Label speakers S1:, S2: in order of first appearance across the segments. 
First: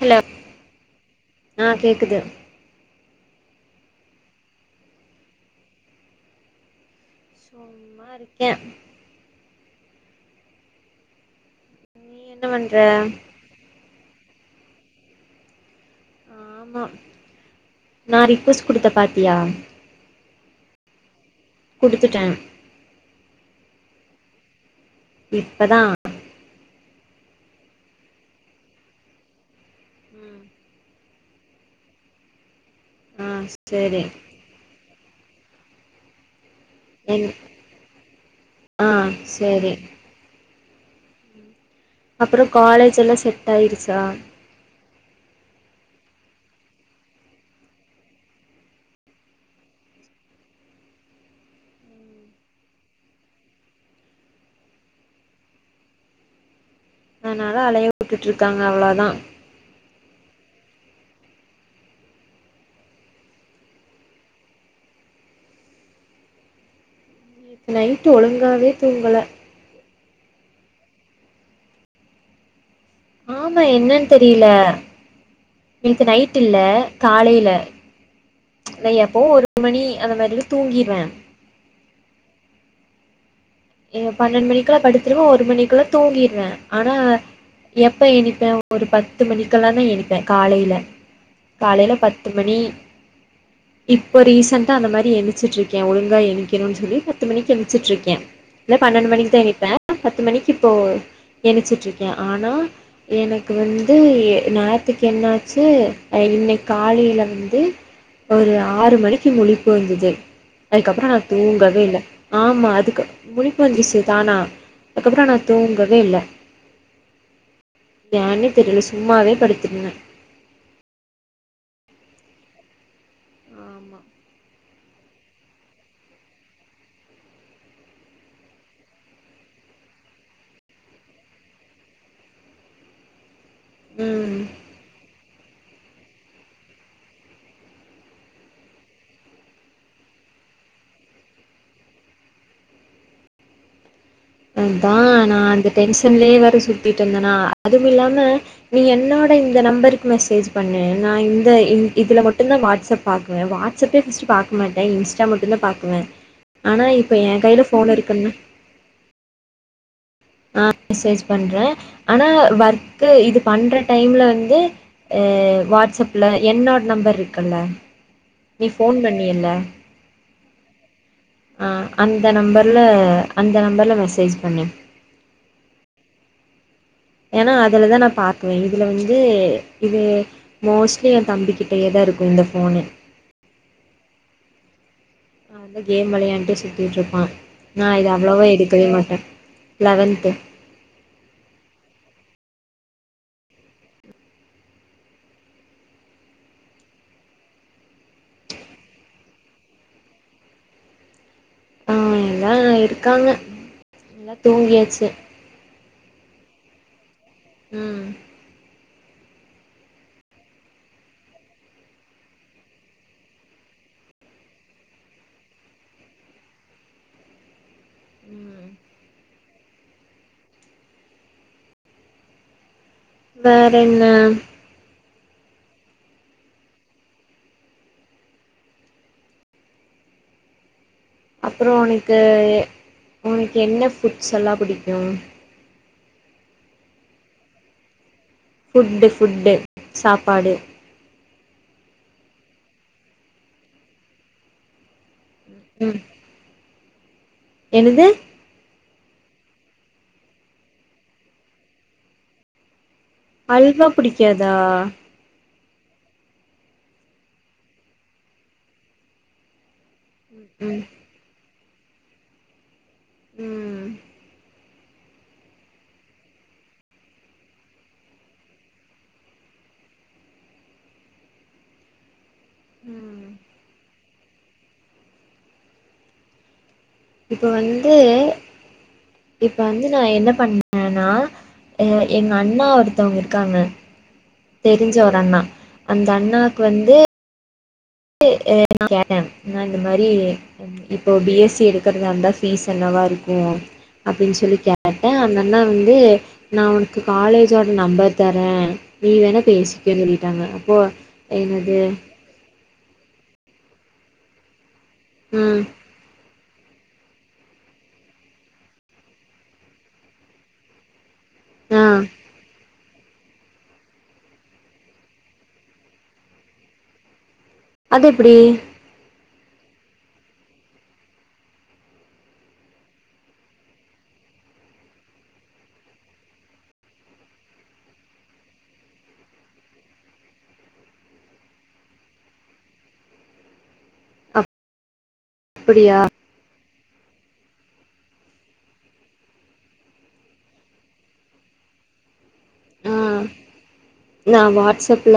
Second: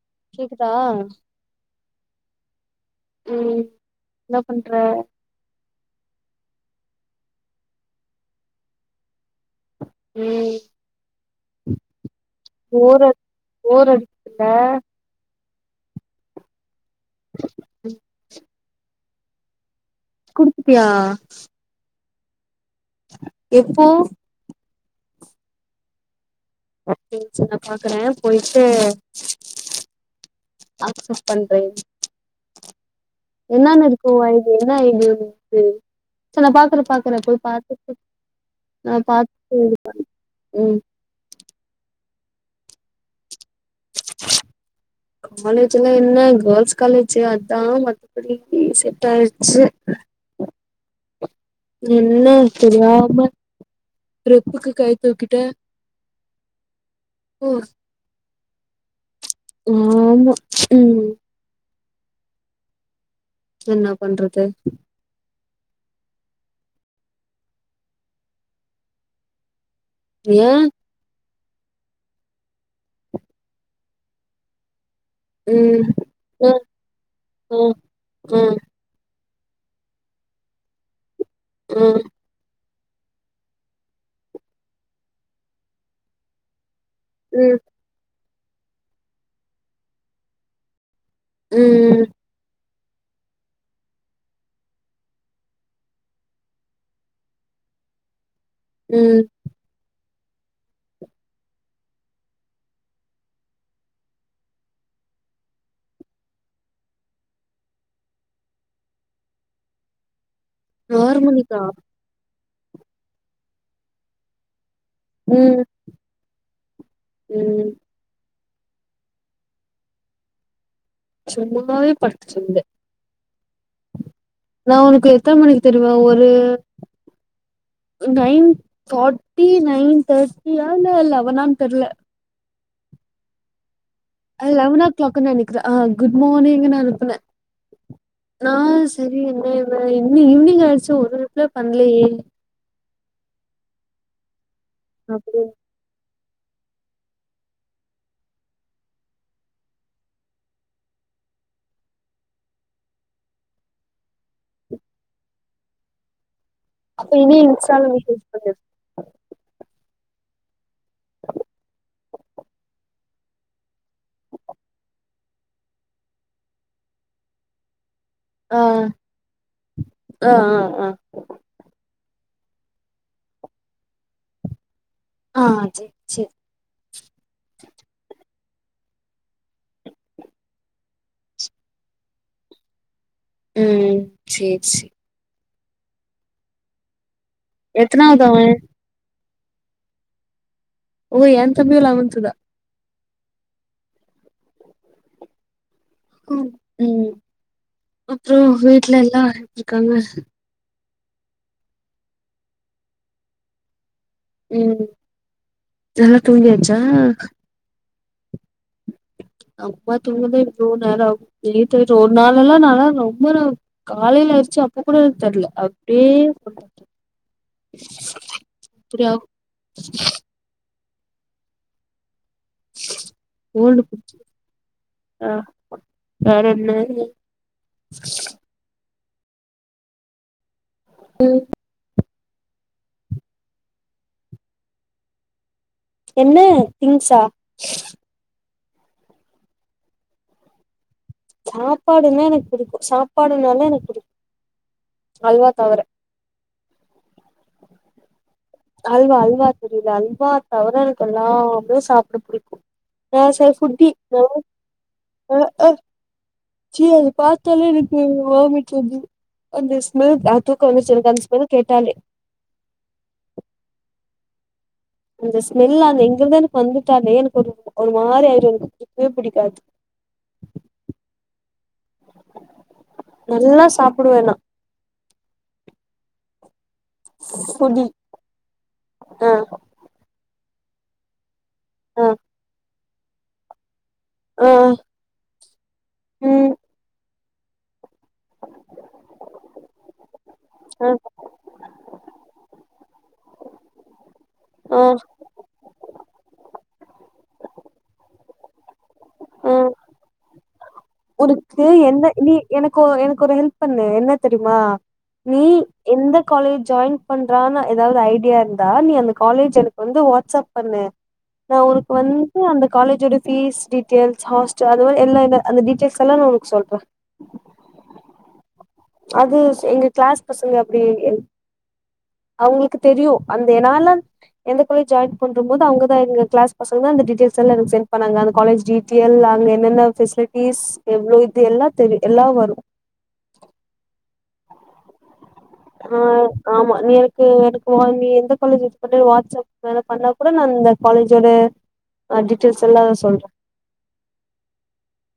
S1: Hello
S2: கேக்குதா
S1: ஆ கேக்குது
S2: ம் என்ன பண்ற
S1: சும்மா இருக்கே
S2: ம்
S1: நீ என்ன பண்ற
S2: போர போரடிக்தில்ல
S1: ஆமா நா ரிக்வஸ்ட் குடுத்த பாத்தியா
S2: குடுத்துட்டியா
S1: குடுத்துட்டே
S2: எப்போ
S1: இப்பதா
S2: நிம்ஷோ நா பாக்குற போய்ட்டு
S1: ம்
S2: ஆக்சப்ட் பண்றே
S1: ஆ
S2: என்னன்
S1: சேரி
S2: இருக்கு ஒ ஐ என்ன எழுதிருந்துச்சு சரி நா பாக்குற பாக்கறே
S1: என்
S2: போய் பாத்துட்டு ஆ பாத்துட்டு இது பன்ற ம்
S1: அப்றோ காலேஜ் எல்லா செட் ஆயிருச்சா
S2: காலேஜ் எல்லா என கேள்ஸ் காலேஜு அதா மத்தபடிக்கி செட் ஆயிருச்சு என்ன தெரியாம ரெப்புகு கை தூக்கிட்ட
S1: அதுனால அலைய விட்டுட்டு இருக்காங்க அவ்ளோதா
S2: ஆமா ம் எனா பண்றது
S1: நைட்டு ஒழுங்காவே தூங்கல
S2: ஏ
S1: ஆமா என்னனு தெரியல
S2: ம்.
S1: நேத்து நைட் இல்ல
S2: ம்,
S1: காலைல
S2: ம், ம்,
S1: இல்லயாப்போவு ஒரு மணி அந்த மாரில தூங்கிடுவே
S2: ம்
S1: இங்க பன்னெண்டு மணிக்குள்ள படுத்துருவே ஒரு மணிக்குள்ள தூங்கிடுறே ஆனா
S2: ம்
S1: எப்ப எணிப்பே ஒரு பத்து மணிக்கெல்லா தா எணிப்பே காலைல காலையில
S2: ம்,
S1: பத் து மணி இப்போ ரீசெண்டா அந்த மாரி எழுச்சிட்டுருக்கே ஒழுங்கா எண்கிணுனு சொல்லி பத்து மணிக்கு எழுச்சிட்டுருக்கே இல்ல பன்னெண்டு
S2: ம்.
S1: மணிக்கு தா எழுந்திருப்பே பத்து மணிக்கு இப்போ எந்திச்சிட்டு இருக்கே ஆனா எனக்கு வந்து நேத்துக்கு என்னாச்சு அ இன்னிக் காலைலந்து ஒரு ஆறு மணிக்கு முழிப்பு வந்துது அதுக்கப்றோ நா
S2: மணிக்கா?
S1: தூங்கவே இல்ல ஆமா அதுக் முழிப்பு வந்துச்சு தானா அதுக்கப்றோ நா
S2: ம்,
S1: தூங்கவே இல்ல
S2: ம்.
S1: ஏன்னே தெரில சும்மாவே படுத்திருந்தே
S2: ச்சும்மாவே படுத்துட்ரிந்த
S1: ஆமா
S2: நா உனக்கு எத்தன மணிக்கு தெரியுமா ஒரு நைன் ஃபட்டி நைன் தேட்டியா இல்ல லெவனானு தெர்ல
S1: ம்.
S2: லெவன் ஓ கிளாக்குனு நினைக்கிறே ஆ குட் மார்னிங்னு அனுப்புன நா சரி என்ன இவ இன்னு ஈவினிங் ஆயிடுச்சு ஒரு ரிப்ளையு பண்ணலேயே
S1: அதா நா
S2: அப்டின்னு.
S1: அந்த டென்ஷன்லயே வேற சுதிட்டு இருந்தேனா அதும் இல்லாம நீ என்னோட இந்த நம்பருக்கு மெசேஜ் பண்ணு நா இந்த இதுல மட்டுதா வாட்ஸ்அப் பாக்குவே வாடஸ் ஃபஸ்டு பாக்க மாட்டே இன்ஸ்டா மட்டுதா பாக்குவே ஆனா
S2: அப்ப
S1: இப்ப
S2: இனி
S1: என் கையில
S2: இன்ஸ்டால
S1: ஃபோனு
S2: மெசேஜ்
S1: இருக்குனு
S2: பண்ணிரு.
S1: ஆ மெசேஜ் பண்றே ஆனா ஒர்க்கு இது பண்ற டைம்ல வந்து வாட்ஸ்அப்ல என்னோட நம்பர் இருக்குல்ல
S2: ஆ,
S1: நீ ஃபோன் பண்ணில்ல
S2: ஆ, ஆ, ஆ.
S1: ஆ அந்த நம்பரில அந்த நம்பரில மெசேஜ் பண்ணி
S2: ஆ சேரி சேரி
S1: எனா அதுலதா நா பாக்குவே இதுல வந்து இது மோஸ்ட்லி என் தம்பிக்கிட்டேயே தா இருக்கு இந்த ஃபோனு
S2: ம் சேரி சேரி
S1: அவன் தா கேம் விளையான்டு சுத்திட்டு இருப்பா நா இது
S2: எத்தனாவது
S1: அவ்ளவா
S2: அவன்?
S1: எடுக்கவே மாட்டே லவன்து
S2: ஓ ஏன் தம்பியு லவன்த்துதா ம் அப்புறோ வீட்ல எல்லா எப்டிருக்காங்க
S1: ஆ எல்லா இருக்காங்க எல்லா தூங்கியாச்சு
S2: எல்லா தூங்கியாச்சா
S1: ம்
S2: அம்மா தூங்கதா இவ்ளோ நேரொ ஆகு [unintelligible] ஒரு நாளளா நால்லா ரொம்ப [unintelligible] காலையில ஆயிர்ச்சி அப்ப கூட எனக்கு தெர்ல அப்டியே சொல்ற
S1: ம்
S2: இப்டி ஆகூ
S1: வேற என்ன
S2: [unintelligible] ஆ வேற என்ன ம்
S1: அப்புறோ ஒனக்கு ஒனக்கு என்ன ஃபுட்ஸ் எல்லாம் புடிக்கூ
S2: என்ன திங்ஸா
S1: ஃபுட்டு ஃபுட்டு சாப்பாடு
S2: சாப்பாடுன்னா எனக்கு பிடிக்கூ சாப்பாடுனாலே எனக்கு பிடிக்கூ அல்வா தவர
S1: ம் என்னது
S2: அல்வா அல்வா தெரியுல அல்வா தவற எனக்கு எல்லாமே சாப்ட புடிக்கூ [unintelligible] அ
S1: அல்வா பிடிக்காதா
S2: அ ச்சீ அது பாத்தாலே எனக்கு வாமிட் வந்துரு அந்த ஸ்மெல் அ தூக்கொ
S1: ம்
S2: வந்துருச்சி எனக்கு அந்த ஸ்மெல் கேட்டாலே
S1: ம்
S2: அந்த ஸ்மெல்லு அந்த எங்கதா எனக்கு வந்துட்டாலே எனக்கு ஒரு மாதிரி ஆயிரு எனக்கு புடிக்கவே புடிக்காது
S1: ம்
S2: நல்லா சாப்புடுவே நா
S1: இப்ப
S2: ஃபுடி
S1: வந்து
S2: ஆ
S1: இப்ப வந்து நா என்ன பண்ணன்னா ஆ எங்க அண்ணா ஒருத்தவுங்க இருக்காங்க
S2: ஆ
S1: தெரிஞ்ச ஒரு அண்ணா அந்த
S2: ம்
S1: அண்ணாக்கு வந்து [inaudible] கேட்ட ண்ணா இந்த மாரி
S2: ஆ
S1: இப்போ பி எஸ் சி எடுக்கறதா இருந்தா ஃபீஸ் என்னவா இருக்கூ அப்டின்னு சொல்லி
S2: ஆ
S1: கேட்டேன் அந்தண்ணா வந்து நா ஒனக்கு காலேஜோட நம்பர் தரேன் நீ வேணா பேசிக்கன்னு சொல்லிட்டாங்க அப்போ
S2: உனுக்கு
S1: என்னது
S2: என்ன நீ எனக்கோ எனக்கொரு ஹெல்ப் பண்ணு என்ன தெரியுமா நீ
S1: ம்
S2: எந்த காலேஜ் ஜாயின் பண்றான்னு எதாவ்து ஐடியா இருந்தா நீ அந்த காலேஜ் எனக்கு வந்து வாட்ஸ்அப் பண்ணு நா
S1: ஆ
S2: உனுக்கு வந்து அந்த காலேஜோட ஃபீஸ் டீட்டியெல்ஸ் ஹாஸ்டல் அது மாரி எல்லா அந்த டீட்டியெல்ஸ் ஸெல்லாம உனக்கு சொல்ற
S1: அதெப்டி
S2: அது எங்க க்ளாஸ் பசங்க அப்டி அவுங்களுக்கு தெரியு அந்த நாலா எந்த காலஜ் ஜாயின் பண்ணும் போது அவுங்கதா எங்க கிளாஸ் பசங்க அந்த டீட்டியெல்ஸ்லா எனக்கு சென் பண்ணாங்க அந்த காலேஜ் டி எல்லாமே அங்க என்னென்ன ஃபெசிலிட்டிஸ் எவ்ளோ இது எல்லா தெரியு எல்லா வரு ஆ
S1: அப்படியா?
S2: ஆமா நீ எனக்கு எனக்கு நீ எந்த காலேஜ் பண்ண வாட்ஸ்அப்வ பண்ணா கூட நா இந்த காலேஜோட ஆ டீட்டெய்ல்ஸ் எல்லா
S1: ஆ
S2: சொல்ற
S1: நா வாட்ஸ்அப்ல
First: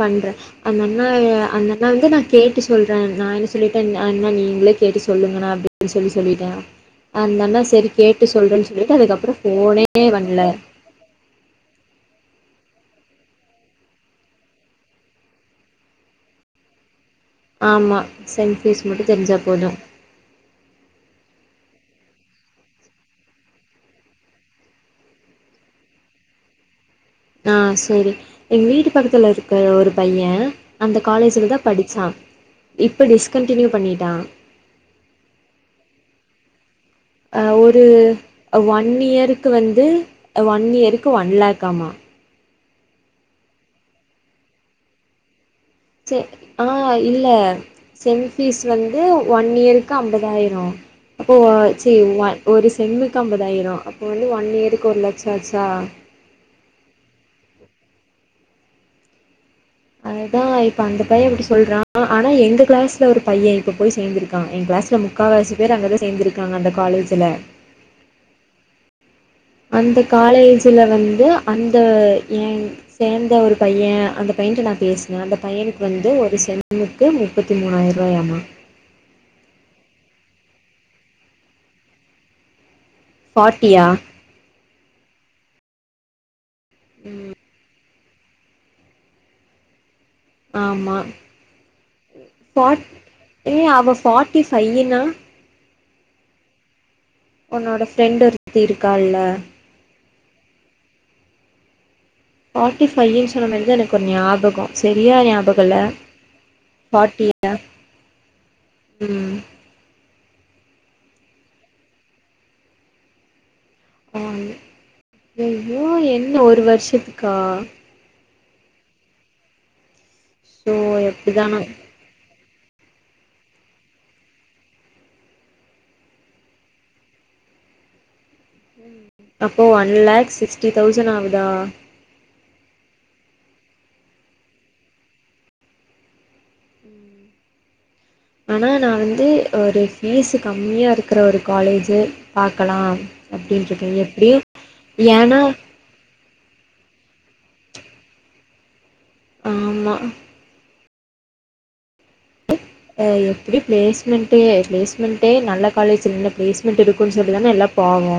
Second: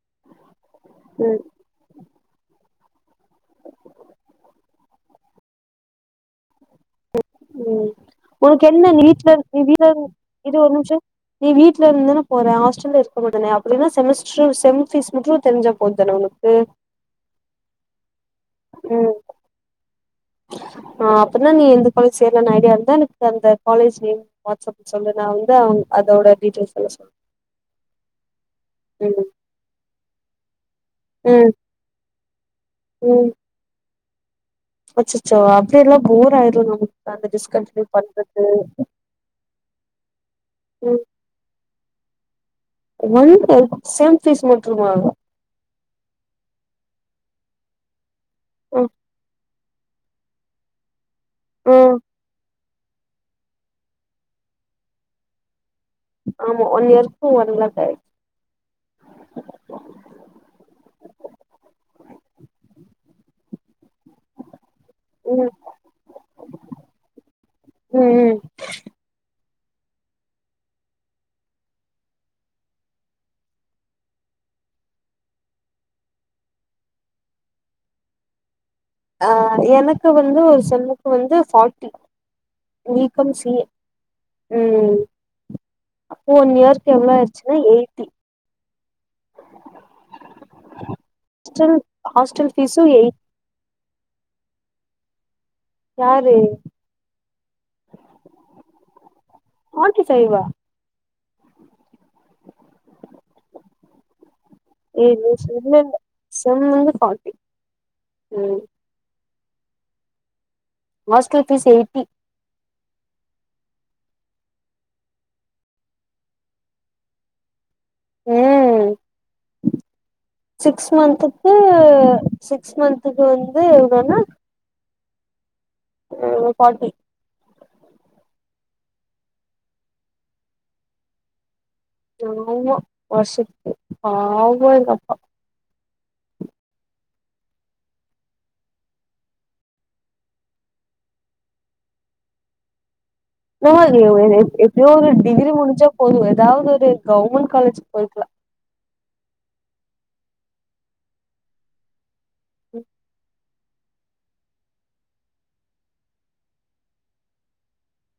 S1: பண்றே அந்தண்ணா
S2: ம்
S1: அந்தண்ணா வந்து நா கேட்டு சொல்றே நா என்ன சொல்லிட்டே அண்ணா நீங்களே கேட்டு சொல்லுங்கணா அப்டின் சொல்லி சொல்லிட்டே அந்த அண்ணா
S2: ம்
S1: செரி கேட்டு
S2: உனக்கு
S1: சொல்றேன்
S2: என்ன
S1: சொல்லிட்டு
S2: நீ வீட்ல
S1: அதுக்கப்ற
S2: நீ வீட்ல
S1: ஃபோனே வண்ல
S2: இரு ஒரு நிமிஷோ நீ வீட்ல இருந்துதான போற ஹாஸ்டல்ல இருக்க மாட்டல அப்டினா செமஸ்ட்ரு செம் ஃபீஸ் மட்டு தெரிஞ்சாப் போதுதான உனக்கு
S1: ஆமா செம் ஃபீஸ் மட்டு
S2: ம்
S1: தெரிஞ்சா போது
S2: ஆ அப்பிட்னா நீ எந்த காலேஜ் சேரலானு ஐடியா இருந்தா எனக்கு அந்த காலேஜ் நேம் வாட்ஸ் அப்ல சென்ட் பண்ணு நா வந்து அவ்ங் அதோட டீட்டெய்ல்ஸ் எல்லா சொல்லறே
S1: ஆ சேரி எங்க வீட்டு பக்கத்துல இருக்கிற ஒரு பைய அந்த
S2: ம்
S1: காலேஜ்ஜுலதா படிச்சா இப்ப
S2: ம்
S1: டிஸ்கண்டினியூ பண்ணிட்டா
S2: அச்சச்சோ அப்டியெல்லா போர் ஆயிரு நம்
S1: அ ஒரு ஒன் இயருக்கு வந்து அ ஒன்
S2: ம்
S1: இயருக்கு ஒன் லேக்காமா
S2: ஒன் லேக் செம் ஃபீஸ் மட்டுமா
S1: செ ஆ இல்ல செம் ஃபீஸ்
S2: ம்
S1: வந்து ஒன் இயருக் கு அம்பதாயிர ஓ சி
S2: ம்
S1: ஒன் ஒரு செம்முக்கு ஐம்பதாயிர அப்ப வந்து ஒன் இயருக்கு ஒரு லெட்ச ஆச்சா
S2: ஆமா ஒன் இயர்க்கு ஒன் லேக் ஆயிரு
S1: அதுதா இப்ப அந்த பைய அப்டி சொல்றா ஆனா எங்க கிளாஸ்ல ஒரு பைய இப்ப போய் சேந்திருக்கா எ கிளாஸ்ல முக்
S2: ம்
S1: முக்காவாசி பேரு அங்க தா சேந்திருக்காங்க அந்த காலேஜுல
S2: ம் ம்
S1: அந்த காலேஜுல வந்து அந்த எங் சேந்த ஒரு பைய அந்த பையன்ட்ட நா பேசுனே அந்த பையனுக்கு வந்து ஒரு செம்மு க்கு முப்பத்தி மூணாயிர ரூவாயாமா
S2: ஆ எனக்கு வந்து ஒரு செம்முக்கு வந்து ஃபார்ட்டி நீக்கம் செய்யு
S1: ஃபாட்டியா
S2: ம் அப்போ ஒன் இயர் இப்ப எவ்ளோ ஆய்டுச்சுனா எயி
S1: ஆமா
S2: ஸ்டில் ஹாஸ்டல் ஃபீஸு
S1: ஃபாட்
S2: எயிட்
S1: ஏ அவ ஃபார்ட்டி ஃபையினா
S2: யாரு
S1: ஒன்னோட ஃப்ரெண்ட்டு ஒருத்தி இருக்கால்ல
S2: ஃபார்ட்டி ஃபைவ்வா
S1: ஃப்பாட்டி ஃபையின் சொன்ன மாரிதா எனக்கு ஒரு ஞாபக செரியா ஞாபக இல்ல
S2: செம் வந்து ஃபார்ட்டி
S1: ஃபார்ட்டினு
S2: ம்
S1: ம்
S2: ஹாஸ்டல் ஃபீஸ் எயிட்டி
S1: ஆமா ஐயோ என்ன ஒரு வர்ஷத்துக்கா
S2: ம்
S1: சோ
S2: சிக்ஸ் மந்த்துக்கு
S1: எப்டிதானோ
S2: சிக்ஸ் மந்த்துக்கு வந்து எவ்ளோனா ம் ஃபார்ட்டி
S1: அப்போ ஒன் லேக் சிக்ஸ்டி தௌசண்ட் ஆவுதா
S2: ம் ஆமா வர்ஷத்துக்கு பாவ எங்கப்பா
S1: ஆனா நா வந்து ஒரு ஃபீஸு கம்மியா இருக்கிற ஒரு காலேஜு பாக்கலா அப்டின்ருக்கே எப்டியு
S2: ஏதோ எப்டியோ ஒரு
S1: ஏன்னா
S2: டிகிரி முடிச்சா போது எதாவ்து ஒரு கவர்மெண்ட் காலேஜ்க்கு போய்க்லா
S1: ஆமா ஆ எப்டி பிளேஸ்மெண்ட்டு ப்ளேஸ்மெண்ட்டே நல்ல காலேஜ்ஜுல நல்ல பிளேஸ்மெண்ட் இருக்குன் சொல்லி தான எல்லா ட்டாங்க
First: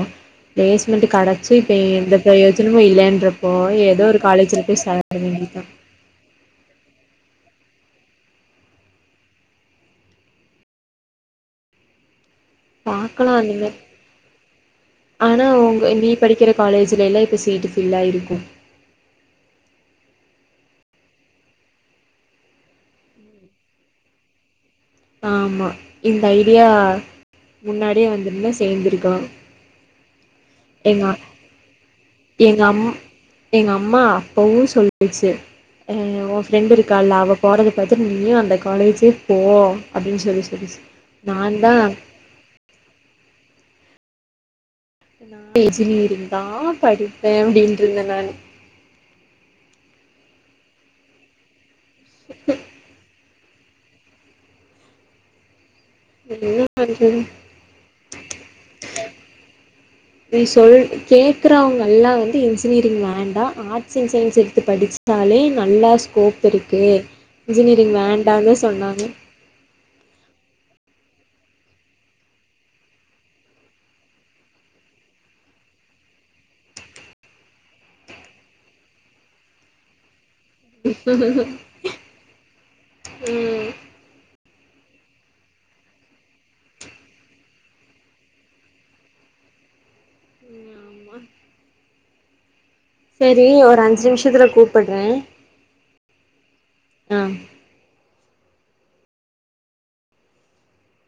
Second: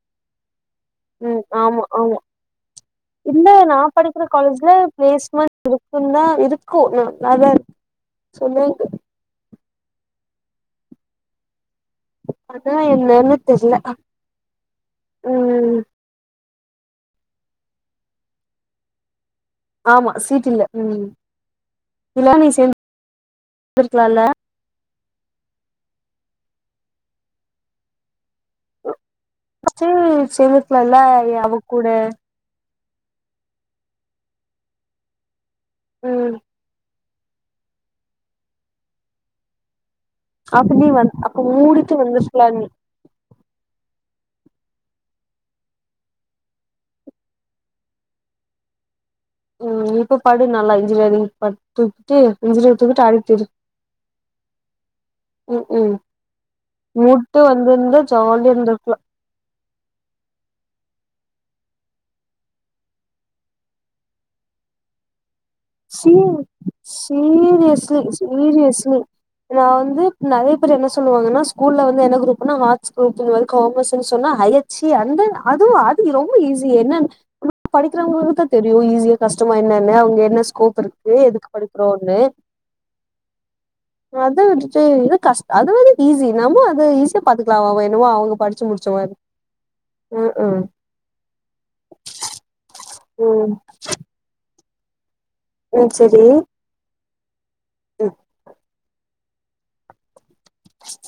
S1: ப்ளேஸ்மெண்ட்டு
S2: ம்
S1: கெடச்சு இப்ப
S2: ஆமா
S1: எந்த
S2: ஆமா
S1: பிரயோஜனமு
S2: இல்ல
S1: இல்லன்றப்போ
S2: நா
S1: எதோ ஒரு
S2: படிக்கிற
S1: காலேஜ்ல போய் சேர வேண்டியத்
S2: பிளேஸ்மெண்ட் இருக்குந்தா இருக்கு ந நல்லாதா இருக் சொன்னாங்க ஆனா
S1: பாக்கலா
S2: என்னன்னு
S1: நீங்க
S2: தெர்ல
S1: ஆனா
S2: ம்
S1: உங்க நீ படிக்கிற காலேஜுல எல்லா இப்போ சீட் ஃபுல்லா இருக்கு
S2: ஆமா சீட் இல்ல ம் ம் இல்ல நீ சேந் வந்துருக்லால்ல
S1: ஆமா இந்த ஐடியா முன்னாடியே வந்துர்ந்தா சேர்ந்துருக்கலா
S2: பச்சின் சேர்ந்துருக்கலால்ல ஏ அவ கூட
S1: எங்க அம் எங்க அம்மா அப்பவு சொல்லுச்சு ஏ
S2: ம்
S1: ஒ ஃப்ரெண்ட்டுருக் கால அவ போறத பாத்துட் நீயு அந்த காலேஜு போ அப்டின்னு சொ
S2: அப்ப நீ வந் அப்ப [unintelligible] வந்துருக்கலான் நீ
S1: ஏ இன்ஜினியருக்குதா படிப்பே அப்டின்ட்ருந்தே நானு
S2: ம் இப்ப படு நல்லா இன்ஜினியரிங் ப தூக்கிட்டு இன்ஜினியரிங் தூக்கிட்டு அழுத்திரு ம் ஹும் [unintelligible] வந்துருந்தா ஜாலியா இருந்துருக்கலா
S1: நீ சொல் கேக்குறவுங்க எல்லா வந்து இன்ஜினியரிங் வேண்டா ஆர்ட்ஸ் அண்ட் சயின்ஸ் எடுத்து படிச்சு தாலே நல்லா
S2: சீ
S1: ஸ்கோப் இருக்கு இன்ஜினியரிங்
S2: சீரியஸ்லி
S1: வேண்டானு
S2: சீரியஸ்லி
S1: சொன்னாங்க
S2: நா வந்து நெறையா பேர் என்ன சொல்லுவாங்கன்னா ஸ்கூல்ல வந்து என்ன குரூப்னா நாங்க ஆட்ஸ் குரூப்னு சொல்றது காமஸ்ன்னு சொன்னா ஹையர் சீ அந்து அதுவா அது ரொம்ப ஈஸி என்னன்னு படிக்கிறவுங்களுக்குதா தெரியு ஈஸியா கஷ்டமா என்னன்னு அவுங்க என்ன ஸ்கோப் இருக்கு எதுக்கு படிக்கிறோன்னு
S1: ம்
S2: அத விட்டுட்டு இது கஷ் அது வந்து ஈஸி நம்மு அது ஈஸியா பாத்துக்கலா அவ அவ என்னமோ அவுங்க படிச்சு முடுச் ச்ச மாரி ம் ஹும்
S1: ஆமா சேரி ஒரு அஞ்சு நிமிஷத்துல கூப்புற்றே
S2: ம் செரி
S1: ஆ
S2: ம் இச்